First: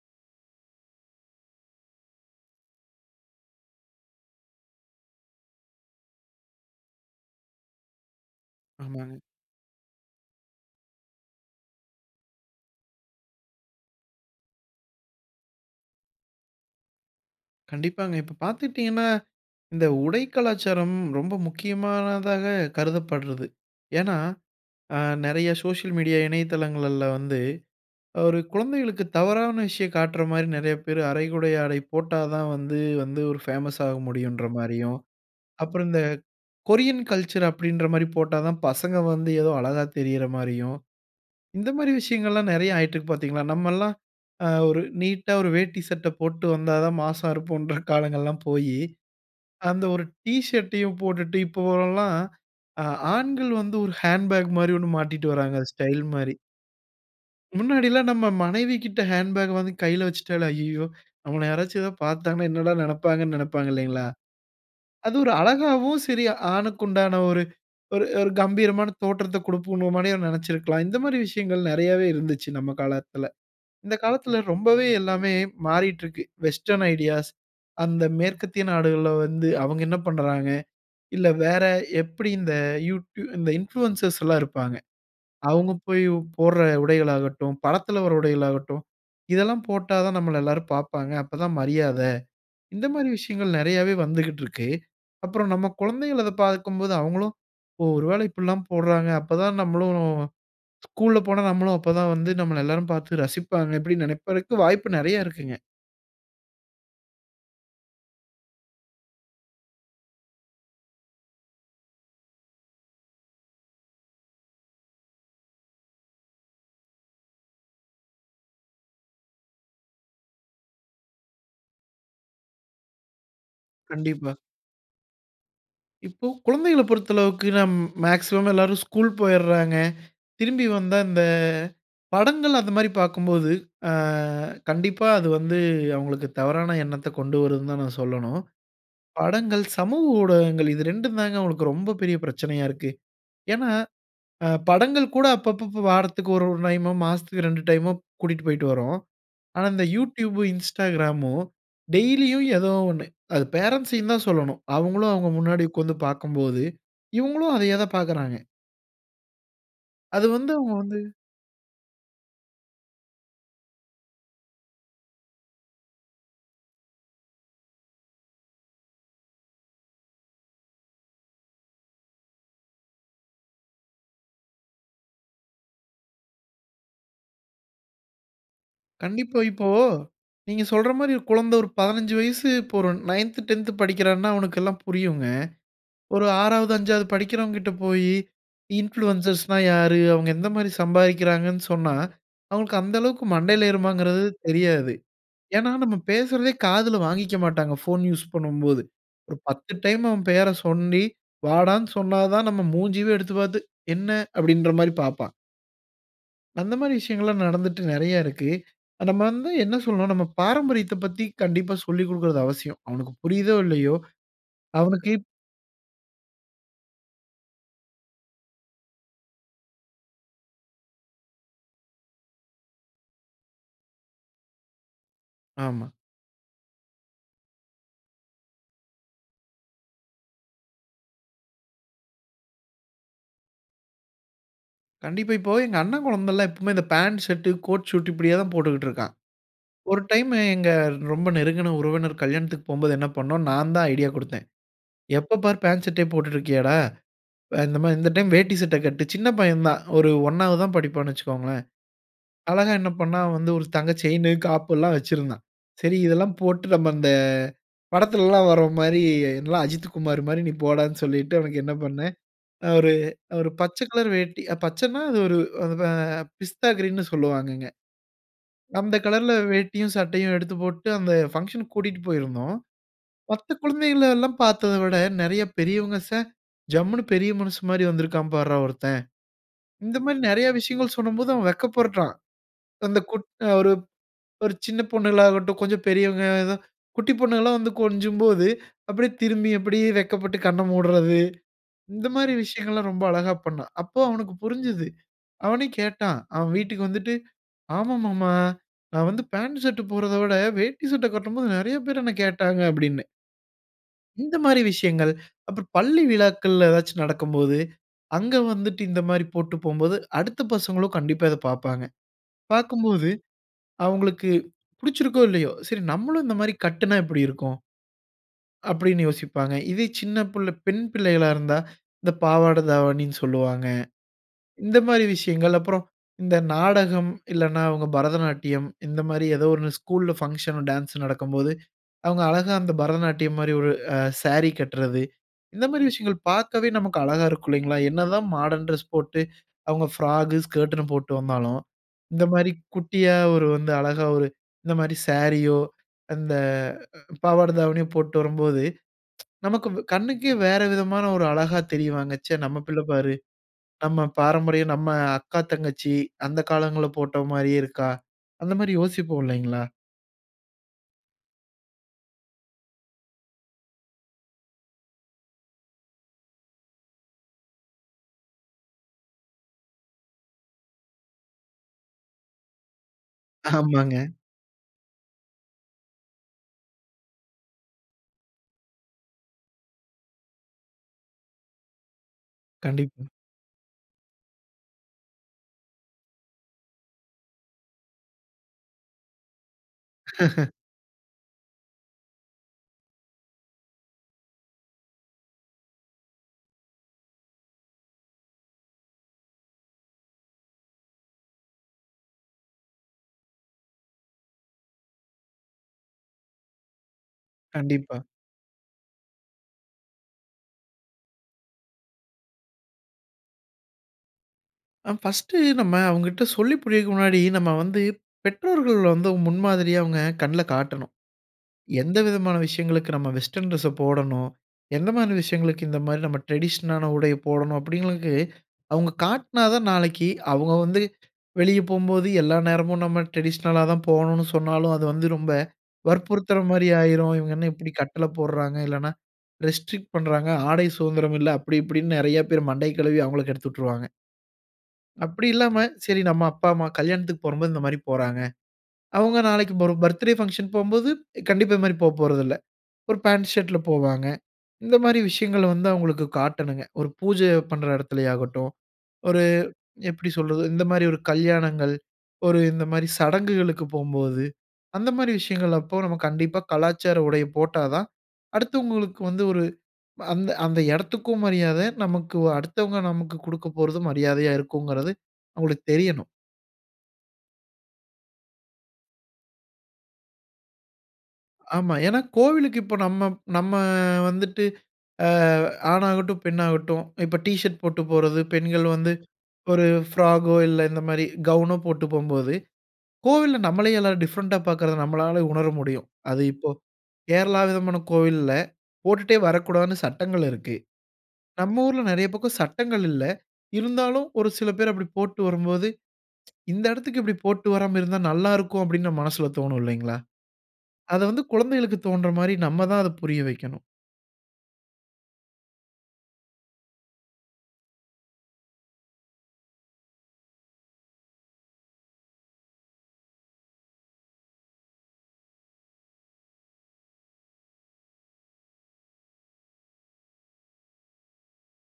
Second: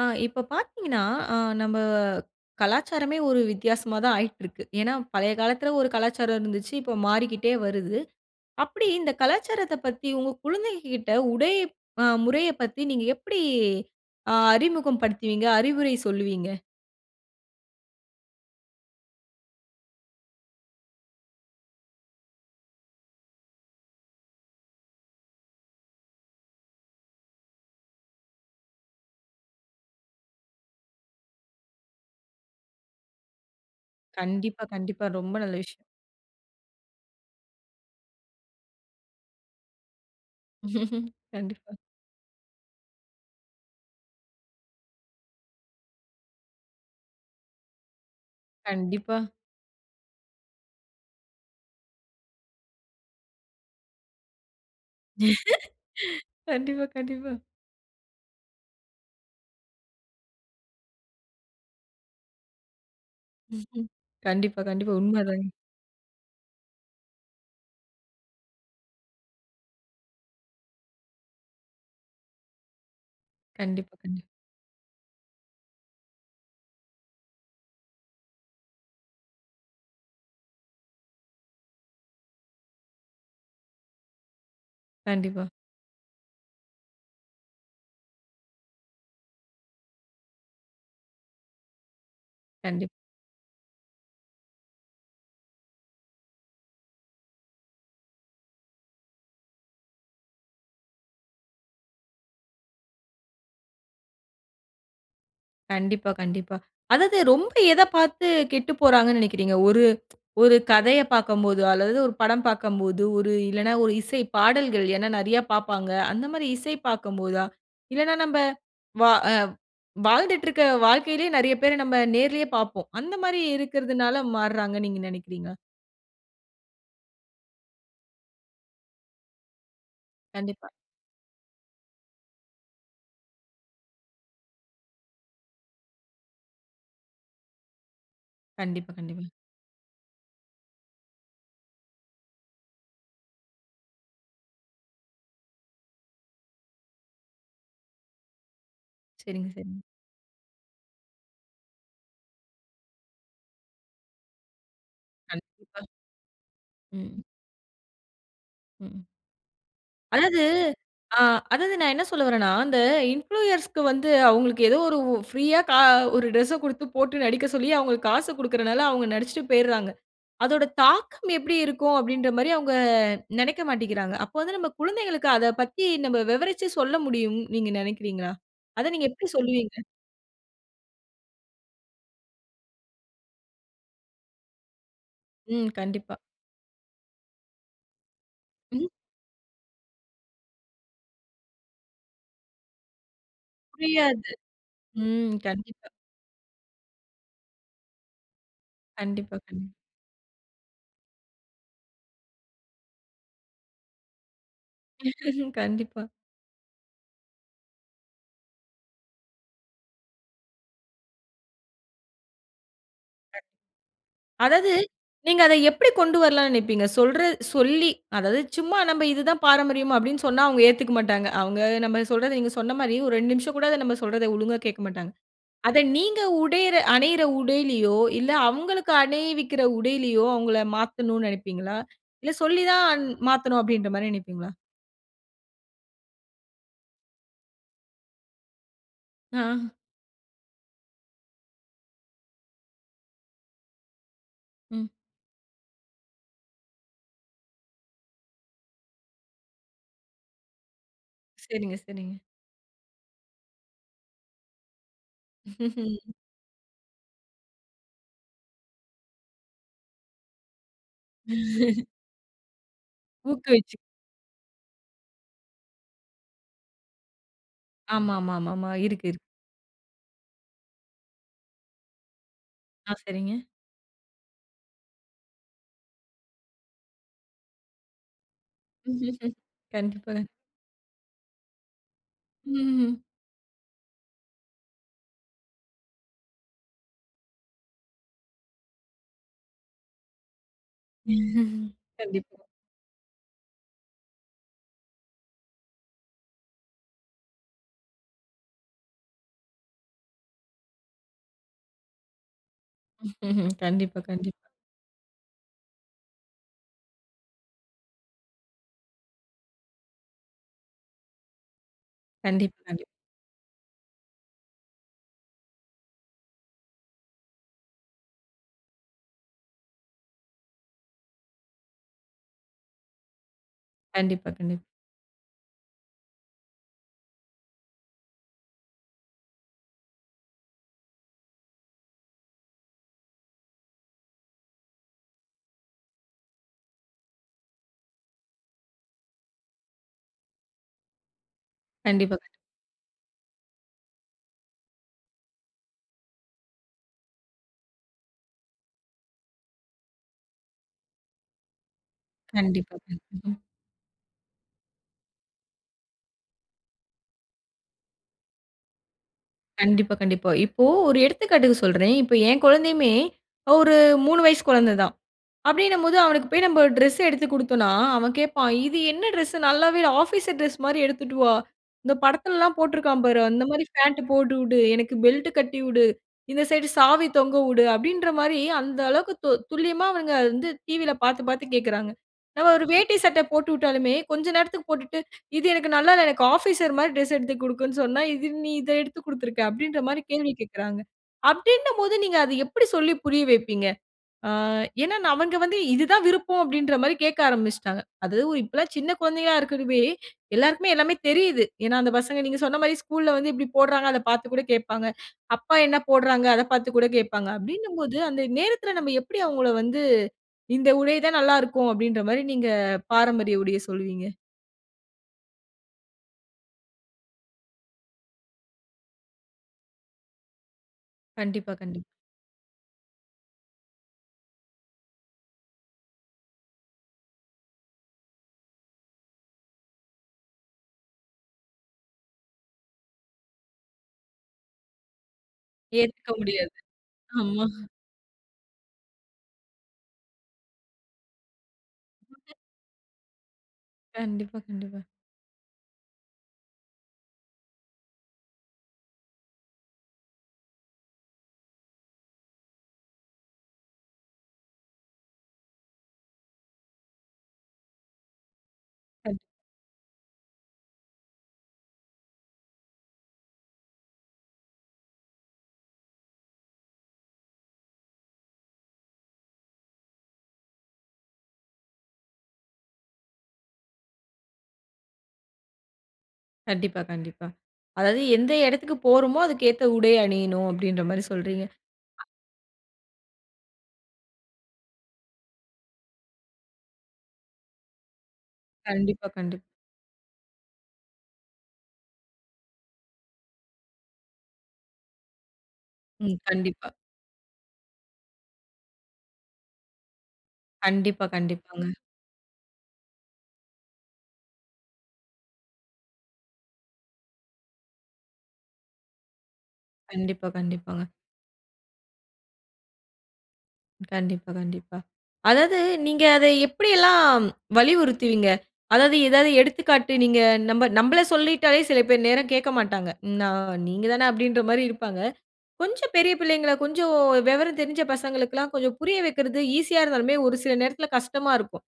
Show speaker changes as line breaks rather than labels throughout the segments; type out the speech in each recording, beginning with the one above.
ஆ இப்ப பாத்தீங்கன்னா, அ நம்ம கலாச்சாரமே ஒரு வித்தியாசமா தான் ஆயிட்டுருக்கு. ஏன்னா பழைய காலத்துல ஒரு கலாச்சாரம் இருந்துச்சு, இப்ப மாறிக்கிட்டே வருது. அப்டி
ஆமா.
இந்த கலாச்சாரத்த பத்தி உங்க குழந்தைங்ககிட்ட உடை அ முறைய பத்தி நீங்க எப்டி அ அறிமுகம்படுத்துவீங்க, அறிவுரை சொல்லுவீங்க?
கண்டிப்பாங்க இப்ப பாத்துட்டீங்கன்னா, இந்த உடை கலாச்சாரம் ரொம்ப முக்கியமானதாக கருதப்பட்றது. ஏன்னா அ நெறைய சோசியல் மீடியா இணையதளங்கள்ல வந்து, ஒரு குழந்தைகளுக்கு தவறான விஷயம் காட்ற மாரி நெறைய பேரு அரைகுறை ஆடை போட்டாதான் வந்து வந்து ஒரு பேமஸ் ஆக முடியும்ன்ற
கண்டிப்பா,
மாரியும்,
கண்டிப்பா. ரொம்ப நல்ல விஷயம்.
அப்புறம் இந்த கொரியன் கல்ச்சர் அப்டின்ற மாரி போட்டாதான் பசங்க வந்து ஏதோ அழகா தெரியிற மாரியும். இந்த
கண்டிப்பா.
மாரி விஷயங்கள்லாம் நெறைய ஆயிட்டுருக்கு பாத்தீங்களா? நம்ம எல்லாம் அ ஒரு நீட்டா ஒரு வேட்டி சட்ட போட்டு வந்தாதான் மாஸா இருப்போம்ன்ற காலங்கள் எல்லாம் போயி,
கண்டிப்பா.
அந்த ஒரு டீஷர்ட்டையும் போட்டுட்டு இப்பவெல்லாம், அ ஆண்கள் வந்து ஒரு ஹேண்ட்பேக் மாரி 1 மாட்டிட்டு வர்றாங்க ஸ்டைல் மாரி.
கண்டிப்பா, கண்டிப்பா.
முன்னாடில்லாம் நம்ம மனைவி கிட்ட ஹேண்ட்பேக் வாங்கி கையில வச்சிட்டாலே, "அய்யய்யோ! நம்மள யாராச்சும் ஏதா பார்த்தாங்கன்னா என்னடா நெனப்பாங்கன்னு" நெனப்பாங்க
ம்ஹம்.
இல்லைங்களா?
கண்டிப்பா, கண்டிப்பா.
அது ஒரு
உண்மதாங்க.
அழகாவும், சரி ஆணுக்கு உண்டான ஒரு ஒரு ஒரு கம்பீரமான தோற்றத்த குடுப்புநோமனே நெனச்சிருக்கலாம். இந்த மாதிரி விஷயங்கள் நெறையவே இருந்துச்சு நம்ம காலத்துல.
கண்டிப்
இந்த
ம்.
காலத்துல ரொம்பவே எல்லாமே மாறிட்டுருக்கு. வெஸ்டர்ன் ஐடியாஸ் அந்த மேற்கத்திய நாடுகள்ல வந்து அவங்க என்ன பண்றாங்க? இல்ல வேற எப்டி இந்த யூடி இந்த இன்புளூயன்சர்ஸ் எல்லா இருப்பாங்க.
கண்டிப்பா.
அவுங்க போயி போட்ற உடைகள் ஆகட்டும், படத்துல வர்ற உடைகள் ஆகட்டும், "இதெல்லாம் போட்டாதான் நம்மள எல்லாரும் பார்ப்பாங்க அப்பதான் மரியாத" இந்த
கண்டிப்
மாதிரி விஷயங்கள் நெறையவே வந்துகிட்டு இருக்கு. அப்புறம் நம்ம குழந்தைகள் அத பார்க்கும்போது அவுங்களும், "ஓ! ஒருவேள இப்டிலாம் போட்றாங்க அப்பதான் நம்மளும்" [unintelligible] ஸ்கூல்ல போனா நம்மளும் அப்பதான் வந்து நம்மள எல்லாரும் பார்த்து ரசிப்பாங்கனு அப்டினு நினைப்பருக்கு வாய்ப்பு நெறைய இருக்குங்க.
கண்டிப்பா, கண்டிப்பா. அதாவது ரொம்ப எத பாத்து கெட்டுப்போறாங்கன்னு நினைக்கிறீங்க. ஒரு ஒரு கதைய பாக்கம்போது, அல்லது ஒரு படம் பாக்கம்போது இல்லன்னா, ஒரு இசைப்பாடல்கள், ஏன்னா நெறைய பாப்பாங்க. அந்த மாரி இசை பாக்கும்போதா? இல்லன்னா நம்ப வ அ வாழ்ந்துட்டுருக்க வாழ்க்கையிலயே நெறைய பேர நம்ம நேர்லயே பாப்போம். அந்த மாரி இருக்குறதுனால
கண்டிப்பா.
மார்றாங்கன்னு நீங்க நெனைக்கிறீங்களா?
இப்போ குழந்தைகள பொறுத்த அளவுக்கு, நம் மேக்ஸிமம் எல்லாரும் ஸ்கூல் போயிறாங்க. திரும்பி
கண்டிப்பா.
வந்தா இந்த படங்கள் அந்த மாரி பார்க்கும்போது ஆ. கண்டிப்பா அது வந்து அவங்களுக்கு தவறான எண்ணத்த கொண்டு வருதுனு தான் நான் சொல்லனும்.
கண்டிப்பா, கண்டிப்பா.
படங்கள், சமூக ஊடகங்கள் இது 2ம் தான் அவங்களுக்கு ரொம்ப பெரிய பிரச்சனையா இருக்கு. ஏன்னா அ படங்கள் கூட அப்பப்ப வாரத்திக்கு 1, 1 டைமோ மாசத்துக்கு 2 டைமோ கூட்டிட்டு போய்ட்டு வறோம்.
சரிங்க,
ஆனா
சரிங்க.
இந்த You tube, Instagramமு டெய்லியும் ஏதோ ஒண்ணு அது பேரன்ட்ஸ்சயும் தான் சொல்லனும். அவங்களும் அவங்க முன்னாடி
கண்டிப்பா.
உட்கார்ந்து பார்க்கும்போது
ம்.
இவங்களும் அதையேதான் பார்க்குறாங்க.
ம்.
அது
அதாவது
வந்து அவங்க வந்து
ஆ அதாவது நான் என்ன சொல்ல வறேனா, அந்த இன்ஃப்ளூயர்ஸ்‌க்கு வந்து அவங்களுக்கு ஏதோ ஒரு ப்ரீயா கா 1 டிரெஸ்‌ச குடுத்து, போட்டு நடிக்க சொல்லி அவங்களுக்கு காச கொடுக்குறனால அவங்க நடிச்சுட்டு போயிறாங்க. அதோட தாக்கம் எப்டி இருக்கும் அப்டின்ற மாரி அவங்க நெனைக்க மாட்டிக்கிறாங்க. அப்ப வந்து நம்ம குழந்தைகளுக்கு அத பத்தி, நம்ம விவரிச்சி சொல்ல முடியும்னு நீங்க நெனைக்கிறீங்களா? அத நீங்க எப்டி
கண்டிப்பா. இப்போ,
சொல்லுவீங்க?
நீங்க சொல்ற மாரி ஒரு குழந்த ஒரு 15 வயசு இப்ப ஒரு நயன்த் டென்த் 9த், 10த் படிக்கிறான்னா அவனுக்கு எல்லா புரியுங்க.
ம். கண்டிப்பா.
ஒரு 6வது 5வது படிக்கிறவங்ககிட்ட போயி
ம்.
இன்ஃப்ளுயன்சர்ஸ்னா யாரு? அவங்க எந்த மாரி சம்பாதிக்கிறாங்கனு சொன்னா, அவங்களுக்கு அந்த அளவுக்கு மண்டையில ஏறுமாங்கறது
புரியாது.
தெரியாது.
ம்.
ஏன்னா
கண்டிப்பா.
நம்ம பேசுறதே காதில வாங்கிக்க மாட்டாங்க. போன் யூசு பண்ணும்போது
கண்டிப்பா,
ஒரு
கண்டிப்
10 டைம் அவன் பெயரை சொல்லி வாடான்னு, சொன்னா தான் நம் மூஞ்சியே எடுத்து பார்த்து, "என்ன" அப்டின்ற மாரி பார்ப்பான்.
கண்டிப்பா.
அந்த மாரி விஷயங்கள்லாம் நடந்துட்டு நிறைய இருக்கு. நம்ம வந்து என்ன சொல்றோம் நம்ம பாரம்பரியத்தப் பத்தி கண்டிப்பா சொல்லி குடுக்கறது அவசியம். அவனுக்கு புரியுதோ இல்லையோ.
அதாவது,
அவனுக்கு இப்
நீங்க அத எப்டி கொண்டு வரலாம்னு நினைப்பீங்க? சொல்றது சொல்லி அதாவது சும்மா நம்ம இது தான் பாரம்பரியம் அப்டின்னு சொன்னா அவங்க ஏத்துக்க மாட்டாங்க. அவங்க நம்ம சொல்றத நீங்க சொன்ன மாரி, ஒரு 2 நிமிஷம் கூட அத நம்ம சொல்றத ஒழுங்கா கேட்க மாட்டாங்க. அத
ஆமா.
நீங்க உடையற அணியிற உடையிலையோ இல்ல, அவங்ளுக்கு அணிவிக்கிற உடையிலையோ. அவங்கள மாத்தனும்னு நினைப்பீங்களா? இல்ல சொல்லி தான் மாத்தனு அப்டின்ற மாரி நினைப்பீங்களா?
கண்டிப்பா. இப்போ எங்க அண்ணன் குழந்தைல்லாம் எப்பயுமே இந்த பேண்ட், ஷர்ட், கோட், சூட் இப்டியே தான் போட்டுட்டு இருக்கான்.
ஆ.
ஒரு டைம்மு எங்க ரொம்ப நெருங்குன உறவினர் கல்யாணத்துக்கு போம்போது என்ன பண்ணோம். நான் தான் ஐடியா குடுத்தேன்.
ம்.
எப்ப பாரு பேண்ட், ஷர்டே போட்டுட்டு இருக்கியாடா. அ இந்த மாரி இந்த டைம் வேட்டி, சட்டை கட்டு. சின்ன பையன் தான் ஒரு 1ஆவது தான் படிப்பான்னு வச்சிக்கோங்கோளேன்.
சரிங்க. சரிங்க.
அழகா என்ன பண்னான் வந்து ஒரு தங்க செயினு, காப்பு எல்லாம் வச்சிருந்தான். சரி இதெல்லாம் போட்டு நம்ம அந்த அ படத்துலல்லாம் வர்றோம் மாரி எல்லாம் அஜித்துகுமாரு மாரி நீ போடானு சொல்லிட்டு அவனுக்கு என்ன பணனேன். அ ஒரு ஒரு
ஊக்குவிச்சு
பச்ச கலர் வேட்டி பச்சனா அது ஒரு அ பிஸ்தா கிரீன்னு சொல்லுவாங்கங்க.
ஆமாமாமாமா,
அந்த
இருக்கு இருக்
கலர்‌ல வேட்டியும், சட்டையும் எடுத்து போட்டு. அந்த பங்ஷன்‌க்கு கூட்டிட்டு போயிருந்தோம்.
ஆ. சரிங்க.
மத்த குழந்தைகள எல்லாம் பார்த்ததை விட நிறைய பெரியவங்க ச ஜம்முனு பெரிய மனுசன் மாரிவந்திருக்கான் பார்ரா ஒருத்தன். இந்த மாரி
கண்டிப்பாங்க.
நிறைய விஷயங்கள் சொல்லும்போது அவன் வெட்கப்பருடுறான்.
ம்ஹ்ம்.
அந்த கொட் ஒரு ஒரு சின்ன பொண்ணுகளாகட்டும், கொஞ்சம் பெரியவங்க ஆ. குட்டி பொண்ணுகலா வந்து கொஞ்சும்போது அப்டியே திரும்பி அப்டியே வெட்கப்பட்டு கண்ண மூட்றது. இந்த
கண்டிப்
மாரி விஷயங்கள்லாம் ரொம்ப அழகா பண்னான். அப்போ அவனுக்கு புரிஞ்சுது. அவனே கேட்டான், அவன் வீட்டுக்கு வந்துட்டு. ஆமா மாமா நான் வந்து பாண்ட், ஷர்ட் போட்றத விட, வேட்டி, சட்ட கட்டும்போது நிறைய பேர் என்ன கேட்டாங்க அப்டின்னு.
கண்டிப்பா.
இந்த
கண்டிப்பா.
மாரி விஷயங்கள். அப்புறம் பள்ளி விழாக்கள்ல ஏதாச்சும் நடக்கும்போது. அங்க வந்துட்டு இந்த மாரி போட்டு போம்போது. அடுத்த பசங்களும் கண்டிப்பா இத பாப்பாங்க.
கண்டிப்பா. கண்டிப்
பார்க்கும்போது, அவுங்களுக்கு புடிச்சிருக்கோ, இல்லையோ. சரி நம்மளும் இந்த மாரி கட்டுனா எப்டி இருக்கும். அப்டினு யோசிப்பாங்க. இதே சின்ன புள்ள பெண் பிள்ளைகளா இருந்தா. இந்த பாவாட தாவணினு சொல்வாங்க.
கண்டிப்பா. கண்டிப்
இந்த மாரி விஷயங்கள். அப்புறம் இந்த நாடகம் இல்லனா, அவங்க பரதநாட்டியம் இந்த மாரி ஏதோ ஒரு ஸ்கூல்‌ல் பங்ஷனோ, டான்ஸ்சோ நடக்கும்போது. அவங்க அழகா அந்த பரதநாட்டியம் மாரி ஒரு அ சாரி கட்றது. இந்த மாரி விஷயங்கள் பார்க்கவே நமக்கு அழகா இருக்கும் இல்லைங்களா. என்னதான் மாடர்ன் டிரெஸ் போட்டு. அவங்க ஃப்ராக், ஸ்கர்ட்னு போட்டு வந்தாலும்.
கண்டிப்பா.
இந்த
கண்
மாரி குட்டியா ஒரு வந்து அழகா ஒரு இந்த மாரி சாரியோ, அந்த பாவாட, தாவணியோ போட்டு வரும்போது. நமக்கு கண்ணுக்கே வேற விதமான ஒரு அழகா தெரிவாங்க. ச்சே நம்ம
கண்டிப்பா.
பிள்ள
கண்
பாரு. நம்ம பாரம்பரியம் நம்ம அக்கா, தங்கச்சி அந்த காலங்கள்ல போட்டோ மாரியே இருக்கா. அந்த மாரி யோசிப்போம் இல்லைங்களா?
கண்டிப்பா. கண்டிப்பா. இப்போ ஒரு எடுத்துக்காட்டுக்கு சொல்றேன். இப்போ என் குழந்தையுமே, ஒரு அ 3 வயசு குழந்தை தான். அப்டின்னும் போது அவனுக்கு போய் நம்ம டிரெஸ் எடுத்து குடுத்தோனா. அவன் கேப்பான், இது என்ன டிரெஸ்சு நல்லாவே இல்ல. ஆஃபீசர் டிரெஸ் மாரி எடுத்துட்டு வா. இந்த படத்துல்லாம் போட்ருக்கான் பாரு அந்த மாரி
ஆமாங்க.
பேண்ட்டு போட்டு உடு, எனக்கு பெல்ட் கட்டி உடு, இந்த சைட் சாவி தொங்க உடு, அப்டின்ற மாரி. அந்த அளவுக்கு தொ துல்லியமா அவனுங்க வந்து டிவில பார்த்து பார்த்து கேட்குறாங்க. நம்ம ஒரு வேட்டி,
கண்டிப்பா.
சட்டை போட்டு ஊட்டாலுமே, கொஞ்சம் நேரத்துக்கு போட்டுட்டு. இது எனக்கு நல்லால, எனக்கு ஆஃபீசர் மாரி டிரெஸ் எடுத்து குடுக்குனு சொன்னா இது நீ இத எடுத்து குடுத்துருக்கா. அப்டின்ற மாரி கேள்வி கேட்கறாங்க. அப்டின்னும் போது, நீங்க அத எப்டி சொல்லி புரிய வைப்பீங்க? ஆ ஏனா, அவங்க வந்து இது தான் விருப்பம் அப்டின்ற மாரி கேட்க ஆரம்மிச்சிட்டாங்க. அதுவும் இப்பல்லாம் சின்ன குழந்தையா இருக்கதுவே, எல்லோருக்குமே எல்லாமே தெரியிது. ஏனா அந்த பசங்க நீங்க சொன்ன மாரி ஸ்கூல்‌ல வந்து இப்டி போடுறாங்க. அத பார்த்து கூட கேட்பாங்க. அப்பா என்ன போட்றாங்க, அத பார்த்து கூட கேட்பாங்க அப்டினும் போது
கண்டிப்பா.
அந்த நேரத்துல நம்ம எப்டி அவங்கள வந்து. இந்த உடை தான் நல்லா இருக்கும், அப்டின்ற மாரி நீங்க பாரம்பரிய உடைய சொல்வீங்க?
அ ஃபர்ஸ்ட் நம்ப அவுங்கிட்ட சொல்லி புரியவைக்கிற முன்னாடி நம்ப வந்து பெற்றோங்கள் வந்து முன்மாதிரியா அவுங்க கண்ணுல காட்டனும்.
கண்டிப்பா, கண்டிப்
எந்தவிதமான விஷயங்களுக்கு நம்ப வெஸ்டர்ன் டிரெஸஸ போடணும், எந் மாரி விஷயங்களுக்கு இந்தமாரி நம்ம டிரடிஷனலான உடைய போடணும். அப்பிடிங்கிறவங்களுக்கு அவுங்க காட்டுனா தான், நாளைக்கு அவுங்க வந்து வெளிய போம்போது எல்லா நேரமும் நம்ப டிரடிஷனலா தான் போவணுன்னு சொன்னாலும் அது வந்து ரொம்ப
ஏத்துக்க முடியாது.
வற்புறுத்துறமாரி ஆயிரும். இவுங்க
ஆமா.
என்ன இப்பிடி கட்டள போடுறாங்க! இல்லன்னா, ரெஸ்ட்ரிக்ட் பண்ணுறாங்க. ஆடை சுதந்திரம் இல்ல, அப்பிடி இப்பிடின்னு நிறைய
[unintelligible]
பேர் மண்டைய கழுவி அவுங்கள கெடுத்து விட்ருவாங்க.
கண்டிப்பா, கண்டிப்பா.
அப்பிடி இல்லாம சரி நம்ப அப்பா, அம்மா கல்யாணத்துக்கு போகும்போது இந்தமாரி போறங்க. அவுங்க நாளைக்கு [unintelligible] பர்த்டே பங்ஷன் போம்போது கண்டிப்பா, இது மாரி போப்போறதுல்ல. ஒரு பாண்ட் ஷர்ட்‌ல போவாங்க. இந்தமாரி விஷயங்கள வந்து அவுங்களுக்கு காட்டணுங்க. ஒரு பூஜை பண்ற இடத்தில ஆகட்டும்.
[unintelligible]
ஒரு எப்பிடி சொல்றது, இந்தமாரி ஒரு கல்யாணங்கள், ஒரு இந்த மாதிரி சடங்குகளுக்கு போம்போது, அந்தமாரி விஷயங்கள் அப்போ நம்ம கண்டிப்பா கலாச்சார உடைய போட்டாதான், அடுத்தவங்களுக்கு வந்து ஒரு அ அந்த அந்த இடத்துக்கும் மரியாத, நமக்கு அடுத்தவங்க நமக்கு குடுக்கப்போறதும் மரியாதையா இருக்கும்ங்கிறது, அவுங்களுக்கு தெரியணும்.
கண்டிப்பா, கண்டிப்பா. அதாவது, "எந்த இடத்துக்கு போறோமோ, அதுக்கு ஏத்த உடை அணியணும்." அப்படீன்ற மாரி சொல்றீங்க.
ஆமா. ஏன்னா கோவிலுக்கு இப்ப நம்ம நம்ம வந்துட்டு அ ஆணாகட்டும், பெண்ணாகட்டும் இப்ப டீ ஷர்ட் போட்டு போறது, பெண்கள் வந்து
கண்டிப்பா, கண்டிப்
ஒரு ஃப்ராகோ, இல்ல இந்த மாரி கவுனோ போட்டு போகும்போது, கோவில்ல நம்மளே எல்லாரும் டிஃபரண்ட்‌டா பார்க்குறத நம்மளால உணர முடியும்.
ம்.
அது இப்போ
கண்டிப்பா.
கேரளா விதமான கோவில்ல, போட்டுட்டே வரக்கூடாதுன்னு சட்டங்கள் இருக்கு.
கண்டிப்பா,
நம்ம
கண்டிப்பாங்க.
ஊர்ல நெறைய பக்கம் சட்டங்கள் இல்ல. இருந்தாலும் ஒரு சில பேர் அப்படி போட்டு வரும்போது, "இந்த இடத்துக்கு இப்படி போட்டு வராம இருந்தா நல்லா இருக்கும்." அப்படீன்னு நம்ம மனசுல தோணும் இல்லைங்களா?
கண்டிப்பா, கண்டிப்பாங்க.
அத வந்து குழந்தைகளுக்குத் தோன்ற மாதிரி நம்ம தான் அத புரிய வைக்கண்ணும்.
கண்டிப்பா, கண்டிப்பா. அதாவது நீங்க அத எப்படி எல்லாம் வலியுறுத்துவீங்க? அதாவது, ஏதாவது எடுத்துக்காட்டு நீங்க நம்ப நம்பள சொல்லிட்டாலே சில பேர் நேரம் கேட்க மாட்டாங்க. நா நீங்க தான அப்படீன்ற மாதிரி இருப்பாங்க. கொஞ்சம் பெரிய பிள்ளைங்கள, கொஞ்சம் வெவரம் தெரிஞ்ச பசங்களுக்கெல்லாம் கொஞ்சம் புரிய வைக்கிறது ஈஸியா இருந்தாலுமே, ஒரு சில நேரத்துல கஷ்டமா இருக்கும்.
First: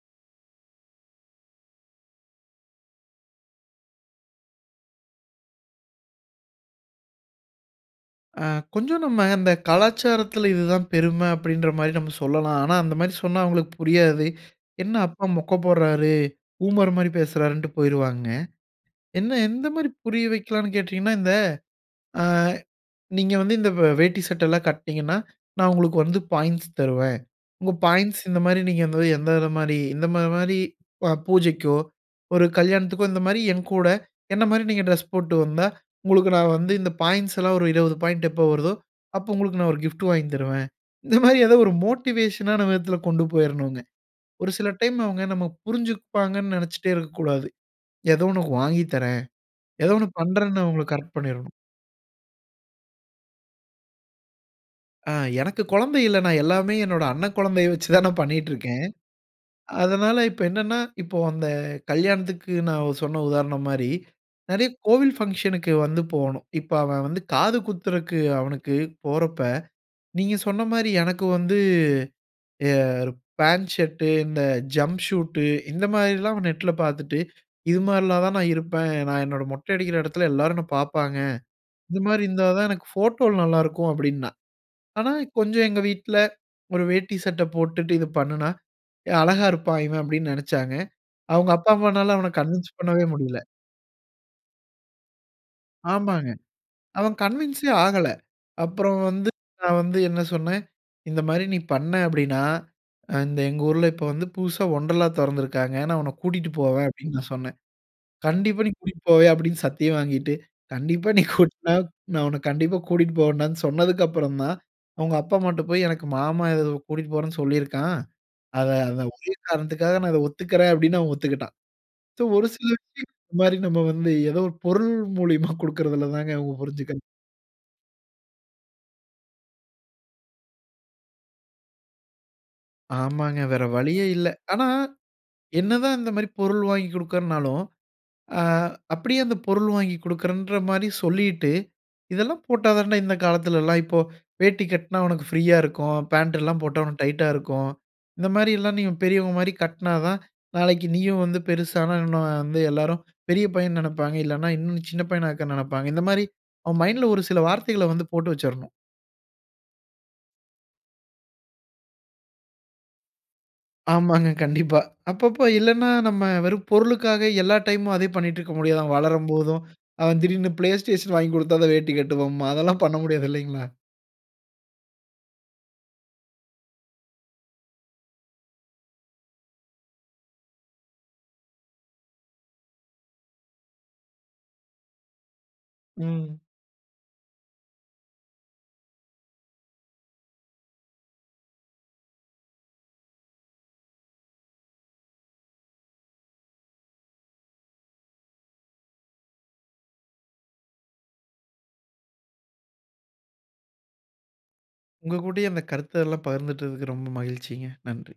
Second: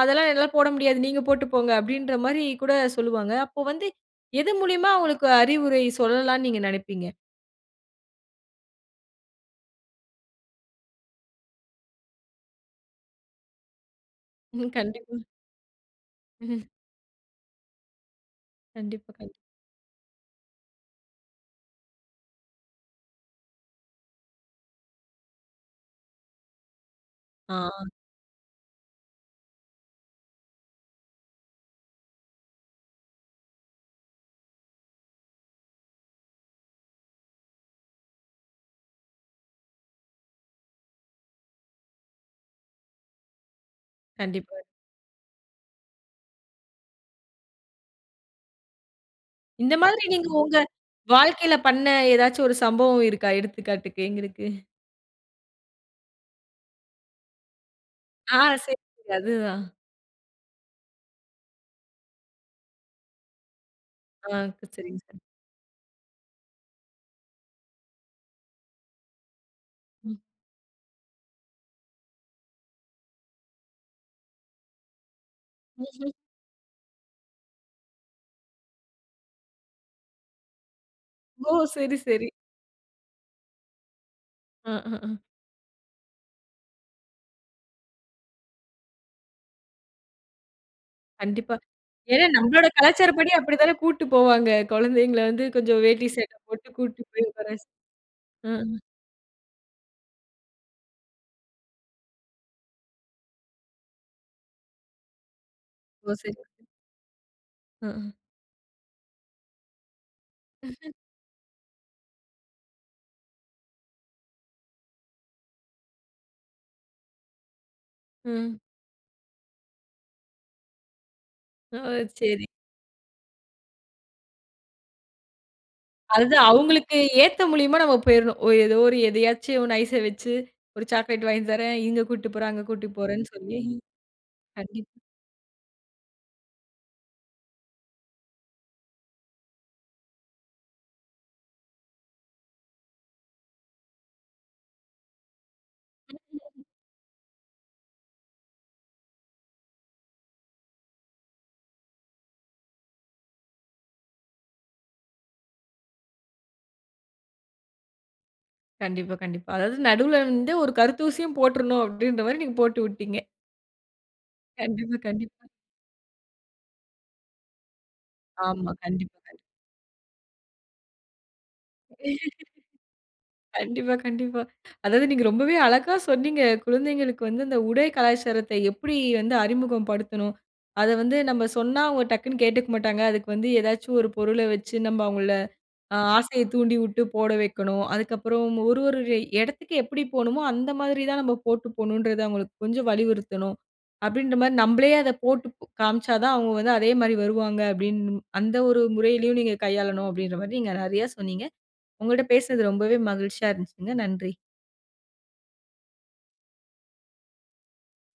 "அதெல்லாம் என்னால போட முடியாது. நீங்க போட்டு போங்க." அப்படீன்ற மாரி கூட சொல்லுவாங்க. அப்போ வந்து, எது மூலியமா அவங்களுக்கு அறிவுரை சொல்லலாம்ன்னு நீங்க நெனைப்பீங்க?
ஆ. கொஞ்சம் நம்ம, அந்த கலாச்சாரத்துல, இது தான் பெரும அப்படீன்ற மாரி நம்ம சொல்லலாம். ஆனா, அந்த மாரி சொன்னா அவுங்களுக்கு புரியாது.
ம்.
என்ன
கண்டிப்பா.
அப்பா மொக்க போட்றாரு?
ம்ஹ்ம்.
பூமர் மாரி பேசுறாருன்ட்டு போயிருவாங்க.
கண்டிப்பா. கண்
என்ன எந்த மாரி புரிய வைக்கலாம்ன்னு கேட்டீங்கன்னா, இந்த அ நீங்க வந்து இந்த வே வேட்டி, சட்டைலாம் கட்னீங்கன்னா, நான் உங்களுக்கு வந்து, பாயிண்ட்ஸ் தருவேன்.
ஆ.
உங்க பாயிண்ட்ஸ் இந்த மாரி நீங்க வந்து எந்த இது மாரி இந்த மா மாரி அ பூஜைக்கோ, ஒரு கல்யாணத்துக்கோ, இந்த மாரி என் கூட, என்ன மாரி நீங்க ட்ரெஸ் போட்டு வந்தா, உங்களுக்கு, நான் வந்து இந்த பாயிண்ட்ஸ் எல்லாம் ஒரு 20 பாயிண்ட் எப்போ வருதோ? அப்போ உங்களுக்கு நான் 1 கிஃப்டு வாங்கி தருவேன்." இந்த மாரி, ஏதோ 1 மோட்டிவேஷனான விதத்துல கொண்டு போயிறணுங்க. ஒரு
கண்டிப்பா.
சில டைம், அவுங்க நம்ம புரிஞ்சுப்பாங்கன்னு நெனைச்சிட்டே இருக்கக்கூடாது. ஏதோ உனக்கு வாங்கி தரேன்.
இந்த
ஏதோ
மாதிரி,
ஒண்ணு
நீங்க ஒங்க
பண்ணுறேன்னு அவங்கள, கரெக்ட் பண்ணிறணும்.
வாழ்க்கைல பண்ண, ஏதாச்சும் ஒரு சம்பவம் இருக்கா? எடுத்துக்காட்டுக்கு எங்களுக்கு.
அ எனக்கு குழந்தை இல்ல. நான் எல்லாமே என்னோட அண்ணன் குழந்தைய வச்சு தான், நான்
ஆ.
பண்ணீட்டுருக்கேன்.
சரிங்க. அதுதான்.
அதனால இப்ப என்னன்னா? இப்போ, அந்த கல்யாணத்துக்கு, நான் சொன்ன உதாரணம் மாரி,
ஆங் க்கு
நெறைய
சரிங்க
கோவில்
சரி
ஃபங்ஷனுக்கு வந்து போனோம். இப்ப அவன் வந்து காது குத்துறக்கு அவனுக்கு, போறப்ப,
ம்.
நீங்க சொன்ன மாரி, எனக்கு வந்து, எர் பேண்ட் ஷர்ட்டு, இந்த ஜம்ப் ஷூட்டு, இந்த
ம்ஹ்ம்.
மாதிரிலாம், அவன் நெட்ல பாத்துட்டு, "இது மாரிலாம் தான், நான் இருப்பேன். நான் என்னோட மொட்டை அடிக்கிற எடத்துல, எல்லோரும் என்னை பாப்பாங்க.
ஓ! சரி,
இந்த மாரி
சரி.
இருந்தா தான், எனக்கு ஃபோட்டோல நல்லாருக்கும்" அப்படீன்னான்.
அ. அ.
ஆனா
அ.
கொஞ்சம் எங்க வீட்ல, "1 வேட்டி, சட்ட போட்டுட்டு இது பண்ணுனா, அழகா இருப்பான், இவன்" அப்படீன்னு நெனைச்சாங்க. அவுங்க
கண்டிப்பா.
அப்பா, அம்மானால
ஏன்னா,
அவன
நம்பளோட
கன்வின்ஸ் பண்ணவே
கலாச்சாரப்படி,
முடியல.
அப்பிடி தானே கூட்டு போவாங்க. கொழந்தைங்கள வந்து கொஞ்சம், வேட்டி
ஆமாங்க.
சட்டை போட்டு, கூப்டு
அவன்
போய் உக்கார வச்
கன்வின்ஸே ஆகல.
அ.
அப்புறம் வந்து நான் வந்து, என்ன சொன்னேன்? "இந்த மாரி நீ பண்ன அப்படீன்னா? அ இந்த எங்க ஊர்ல, இப்ப வந்து, புதுசா வொண்டர்லா தொறந்திருக்காங்க. அ நான் உன்ன
ஓ!
கூட்டிட்டு
சிறப்பு.
போவேன்" அப்படீன்னு நான் சொன்னேன்.
ஆ.
"கண்டிப்பா, நீ கூட்டிட்டு போவயா? "அப்படீன்னு சத்தியம் வாங்கிட்டு,
ம்ஹ்ம்.
கண்டிப்பா. நீ கூட் நா நான் உன்ன கண்டிப்பா கூட்டிட்டு போவேன்டான்னு சொன்னதற்கப்புறந்தான், அவுங்க அப்பா, அம்மாட்ட போய், "எனக்கு மாமா ஏததோ கூட்டிட்டு போறேன்னு சொல்லிருக்கான்.
ம்.
அத அந்த ஒரே காரணத்துக்காக, நான் இத ஒத்துக்கறேன்" அப்படீன்னு, அவன் ஒத்துக்கிட்டான்.
ஓ!
சோ
சரி.
ஒரு சில விஷயங்கள்ல, இந்த மாரி, நம்ம வந்து, ஏதோ ஒரு பொருள் மூலியமா குடுக்கிறதில தாங்க
அதுதான்,
அவுங்க
அவுங்களுக்கு
புரிஞ்சுக்கணும்.
ஏத்த மூலியமா நாம போயிறணும். ஓ ஏதோ ஒரு எதையாச்சு 1 ஐஸ்‌ஸ வைச்சு, ஒரு சாக்லேட் வாங்கி தறேன், இங்க கூட்டு போறேன், அங்க கூட்டி போறேன்னு
ஆமாங்க.
சொல்லி
வேற வழியே இல்ல. ஆனா,
கண்டிப்
என்னதான் இந்த மாரி, பொருள் வாங்கிக் குடுக்கிறேன்னாலும், அ அப்பிடியே அந்த பொருள் வாங்கிக் குடுக்கிறேன்ற மாரி சொல்லிட்டு, இதெல்லாம் போட்டா தான்டா, இந்த காலத்துலல்லாம் இப்பொ, வேட்டி கட்டினா உனக்கு ஃப்ரீயா இருக்கும். பேண்ட் எல்லாம்
[unintelligible]
போட்டா, உனக்கு டைட்டா இருக்கும். இந்த மாரில்லாம், நீங்க பெரியவங்க மாரி கட்டினாதான், நாளைக்கு நீயும் வந்து பெரிசானா இன்னும் வந்து, எல்லாரும் பெரிய பையன்னு நெனைப்பாங்க. இல்லன்னா, இன்னும் சின்ன பையனா இருக்க நெனைப்பாங்க. இந்த மாரி அவன் மைண்டுல ஒரு சில வார்த்தைகள வந்து, போட்டு வச்சுறணும்.
கண்டிப்பா, கண்டிப்பா. அதாவது, நடுவுல வந்து, ஒரு கருத்தூசியும் போட்டுறணும். அப்படீன்ற மாரி நீங்க போட்டுவுட்டீங்க.
ஆமாங்க. கண்டிப்பா.
கண்டிப்பா, கண்டிப்பா.
அப்பப்போ இல்லன்னா நம்ம வெறும் பொருளுக்காக, எல்லா டைமும் அதே பண்ணிட்டிருக்க
ஆமா.
முடியாது, அவன்
கண்டிப் கண்
வளரும்போதும், அவன் திடீர்னு ப்ளேஸ்டேஷன் வாங்கி குடுத்தாதான் வேட்டி கட்டுவேம்பான். அதெல்லாம் பண்ண முடியாது, இல்லைங்களா?
கண்டிப்பா, கண்டிப்பா. அதாவது, நீங்க ரொம்பவே அழகா சொன்னீங்க. குழந்தைகளுக்கு வந்து, அந்த உடை கலாச்சாரத்தை, எப்பிடி வந்து அறிமுகம் படுத்தணும்? அத வந்து, நம்ப சொன்னா, அவுங்க டக்குனு கேட்டுக்க மாட்டாங்க. அதுக்கு வந்து ஏதாச்சு, 1 பொருள வச்சு, நம்ப அவுங்கள ஆ
ம்.
ஆசைய தூண்டிவுட்டு போட வைக்கணும். அதுக்கப்புறம், ஒரு ஒரு எடத்துக்கு எப்பிடி போணுமோ, அந்த மாதிரி தான் நம்ம போட்டு போகணுன்றத, அவுங்களுக்கு கொஞ்சம் வலியுறுத்தணும், அப்பிடீன்ற மாரி. நம்பளே அதை போட்டுக்காமிச்சா தான், அவுங்க வந்து, அதே மாரி வருவாங்க. அப்பிடீன்னு மு அந்த ஒரு முறையிலயும் நீங்க கையாளனும். அப்பிடீன்ற மாரி, நீங்க நெறைய சொன்னீங்க. உங்கள்ட்ட பேசினது ரொம்பவே மகிழ்ச்சியா இருந்துச்சுங்க. நன்றி.
உங்க கூடயு இந்த கருத்து எல்லாம் பகிர்ந்துட்டதற்கு, ரொம்ப மகிழ்ச்சிங்க. நன்றி.